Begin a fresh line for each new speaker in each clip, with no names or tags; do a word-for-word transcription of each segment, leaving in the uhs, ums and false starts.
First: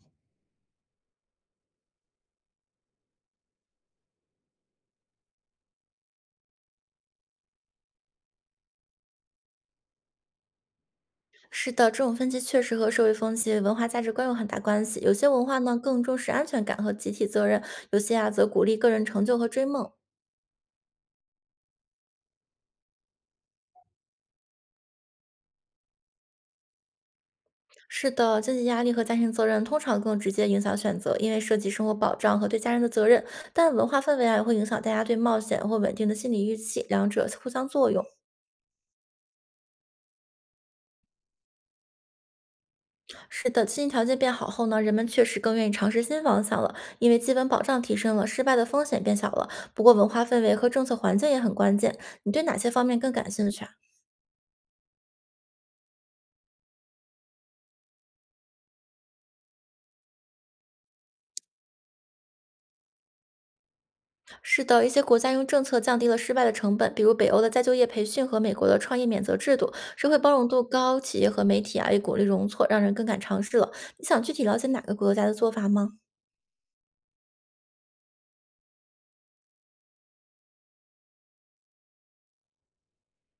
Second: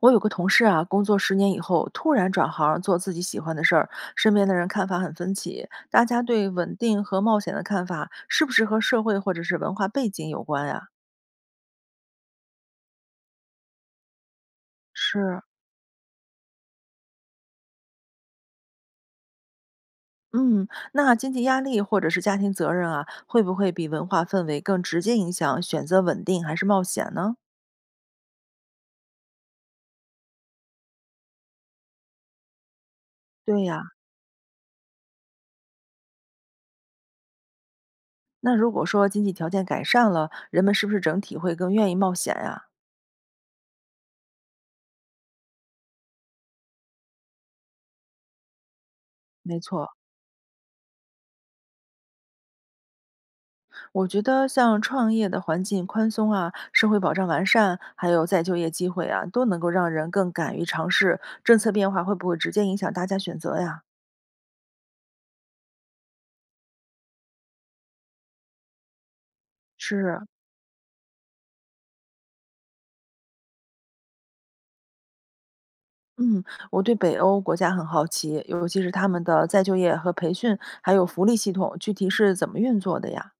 我有个同事啊，工作十年以后突然转行做自己喜欢的事儿，身边的人看法很分歧。大家对稳定和冒险的看法，是不是和社会或者是文化背景有关呀、
是的，这种分歧确实和社会风气、文化价值观有很大关系。有些
是，
文化呢更重视安全感和集体责任，有些啊则鼓励个人成就和追梦。
嗯，那经济压力或者是家庭责任啊，会不会比文化氛围更直接影响选择稳定还是冒险呢？
是的，经济压力和家庭责任通常更直接影响选择，因为涉及生活保障和对家人的责任。
对
但
呀、
文化氛围啊也会影响大家对冒险或稳定的心理预期，两者互相作用。
那如果说经济条件改善了，人们是不是整体会更愿意冒险呀、
是的，经济条件变好后呢，人们确实更愿意尝试新方向了，因为基本保障提升了，失败的风险变小了。
没
不
错，
过文化氛围和政策环境也很关键，你对哪些方面更感兴趣啊？
我觉得像创业的环境宽松啊，社会保障完善，还有再就业机会啊，都能够让人更敢于尝试。政策变化会不会直接影响大家选择呀？
是的，一些国家用政策降低了失败的成本，比如北欧的再就业培训和美国的创业免责制度，社会
是，
包容度高，企业和媒体啊也鼓励容错，让人更敢尝试了。你想具体了解哪个国家的做法吗？
嗯，我对北欧国家很好奇，尤其是他们的再就业和培训，还有福利系统，具体是怎么运作的呀？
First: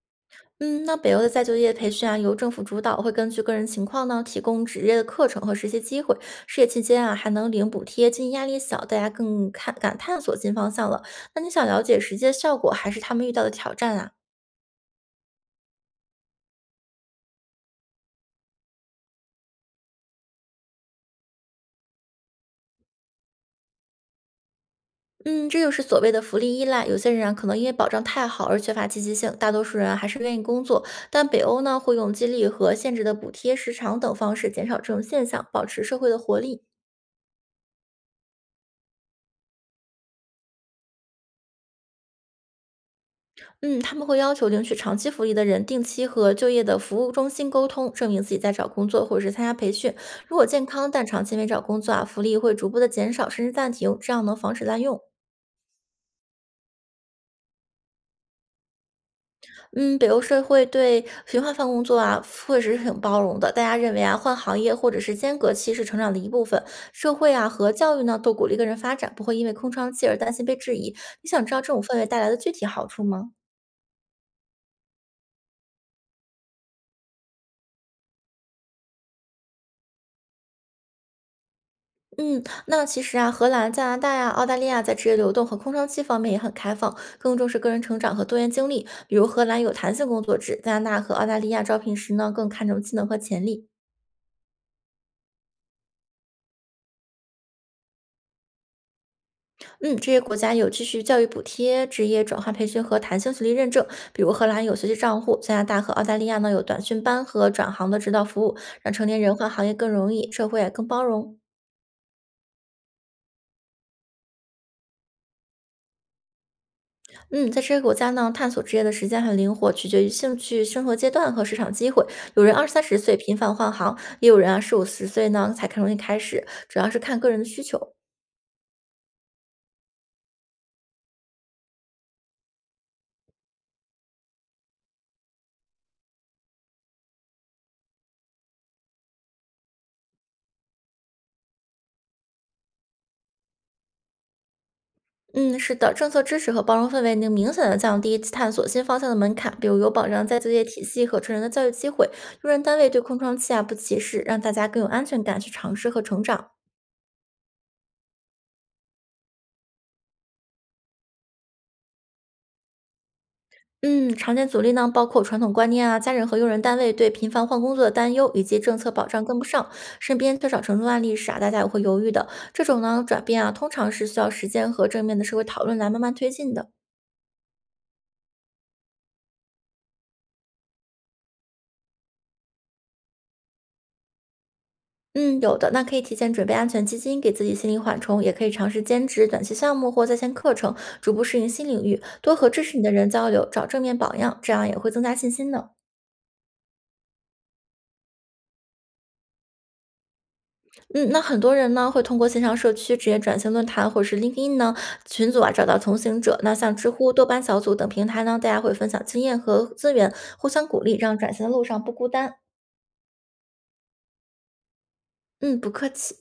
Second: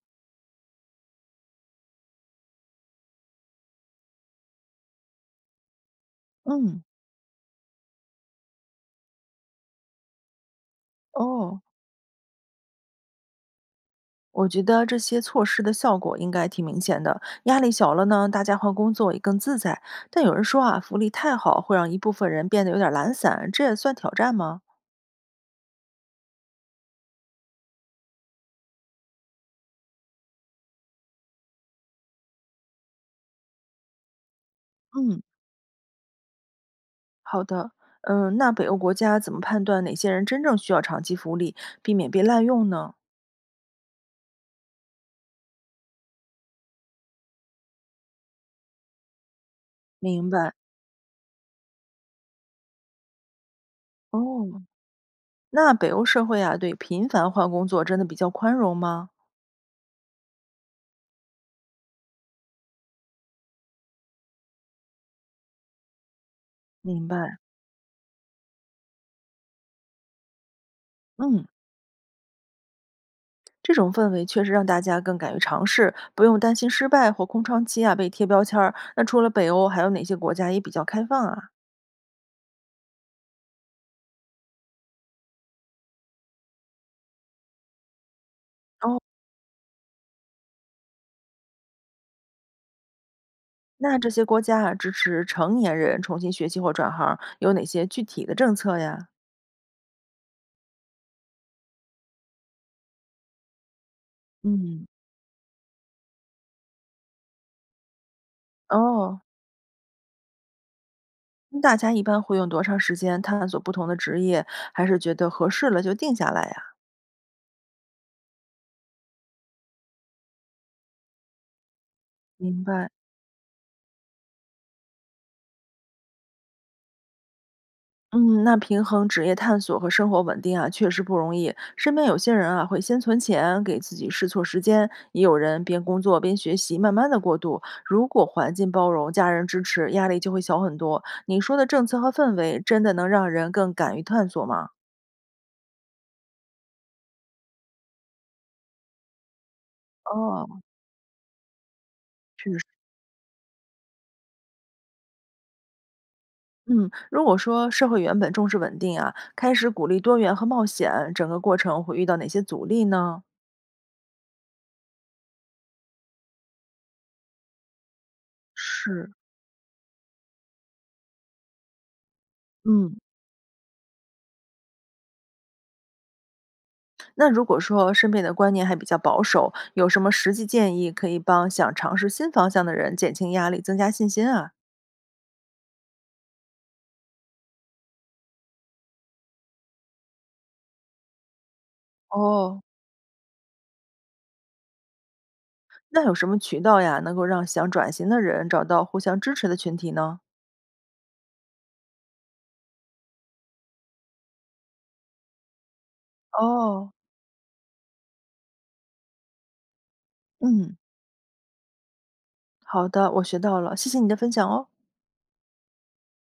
嗯，那北欧的再就业培训啊，由政府主导，会根据个人情况呢，提供职业的课程和实习机会。事业
嗯，
期间啊，还能领补贴，经济压力小，大家更看敢探索新方向了。那你
哦，
想了解实际的效果，还是他们遇到的挑战啊？
我觉得这些措施的效果应该挺明显的，压力小了呢，大家换工作也更自在。但有人说啊，福利太好会让一部分人变得有点懒散，这也算挑战吗？
嗯，这就是所谓的福利依赖。有些人啊，可能因为保障太好而缺乏积极性，大多数人啊还是愿意工作。但北欧呢，会用激励和限制的补贴、时长等方式减少这种
嗯，
现象，保持社会的活力。
好的。嗯，那北欧国家怎么判断哪些人真正需要长期福利，避免被滥用呢？
嗯，他们会要求领取长期福利的人定期和就业的服务中心沟通，证明自己在找工作或者是参加培训。
明
如果
白
健康但长期没找工作啊，福利会逐步的减少甚至暂停，这样能防
哦，
止滥用。
那北欧社会啊，对频繁换工作真的比较宽容吗？
嗯，北欧社会对循环换工作啊，确实是挺包容的。大家认为啊，换行业或者是间隔期是成长的一部分。
明
社会
白。
啊和教育呢，都鼓励个人发展，不会因为空窗期而担心被质疑。你想
嗯，
知道这种氛围带来的具体好处吗？
这种氛围确实让大家更敢于尝试，不用担心失败或空窗期啊被贴标签儿。那除了北欧，还有哪些国家也比较开放啊？
嗯，那其实啊，荷兰、加拿大呀、澳大利亚在职业流动和空窗期方面也很开放，更重视个人成长和多元经历。
哦，
比如荷兰有弹性工作制，加拿大和澳大利亚招聘时呢更看重技能和潜力。
那这些国家啊支持成年人重新学习或转行，有哪些具体的政策呀？
嗯，这些国家有继续教育补贴、职业转换培训和弹性学历认证，比如荷兰有
嗯，
学习账户，加拿大和澳大利亚呢有短训班和转行的指导服务，让成
哦，
年人换行业更容易，社会也更包容。
大家一般会用多长时间探索不同的职业，还是觉得合适了就定下来呀？
嗯，在这些国家呢，探索职业的时间很灵活，取决于兴趣、生活阶段和市场机会。有人
明
二三
白。
十岁频繁换行，也有人啊四五十岁呢才更容易开始，主要是看个人的需求。
嗯，那平衡职业探索和生活稳定啊，确实不容易。身边有些人啊，会先存钱给自己试错时间，也有人边工作边学习，慢慢的过渡。如果环境包容、家人支持，压力就会小很多。你说的政策和氛围，真的能让人更敢于探索吗？
嗯，是的，政策支持和包容氛围能明显的降低探索新方向的门槛，比如有保障再就
哦，
业体系和成人的教育机会，
确
用
实
人单位对空窗期啊不歧视，让大家更有安全感去尝试和成长。
嗯，如果说社会原本重视稳定啊，开始鼓励多元和冒险，整个过程会遇到哪些阻力呢？
嗯，常见阻力呢，包括传统观念啊、家人和用人单位对频繁换工作的担忧，以及政策保
是，
障跟不上，身边缺少成功案例时啊，大家也会犹豫的。这种
嗯，
呢转变啊，通常是需要时间和正面的社会讨论来慢慢推进的。
那如果说身边的观念还比较保守，有什么实际建议可以帮想尝试新方向的人减轻压力、增加信心啊？
嗯，有的，那可以提前准备安全基金，给自己心理缓冲，也可以尝试兼职、短期项目或在线课程，逐步适应新领域，多和
哦
支持你的人交流，找正面榜样，这样也会增加信心的。
那有什么渠道呀，能够让想转型的人找到互相支持的群体呢？
嗯，那很多人呢会通过线上社区、职业转型论坛或者是 L I N K E D I N 呢群组啊找到同行者，那像知
哦。
乎、豆瓣小组等平台呢，大家会分享经验和资源，互相
嗯，
鼓励，让转型的路上不孤单。
好的，我学到了，谢谢你的分享哦。
嗯，不客气。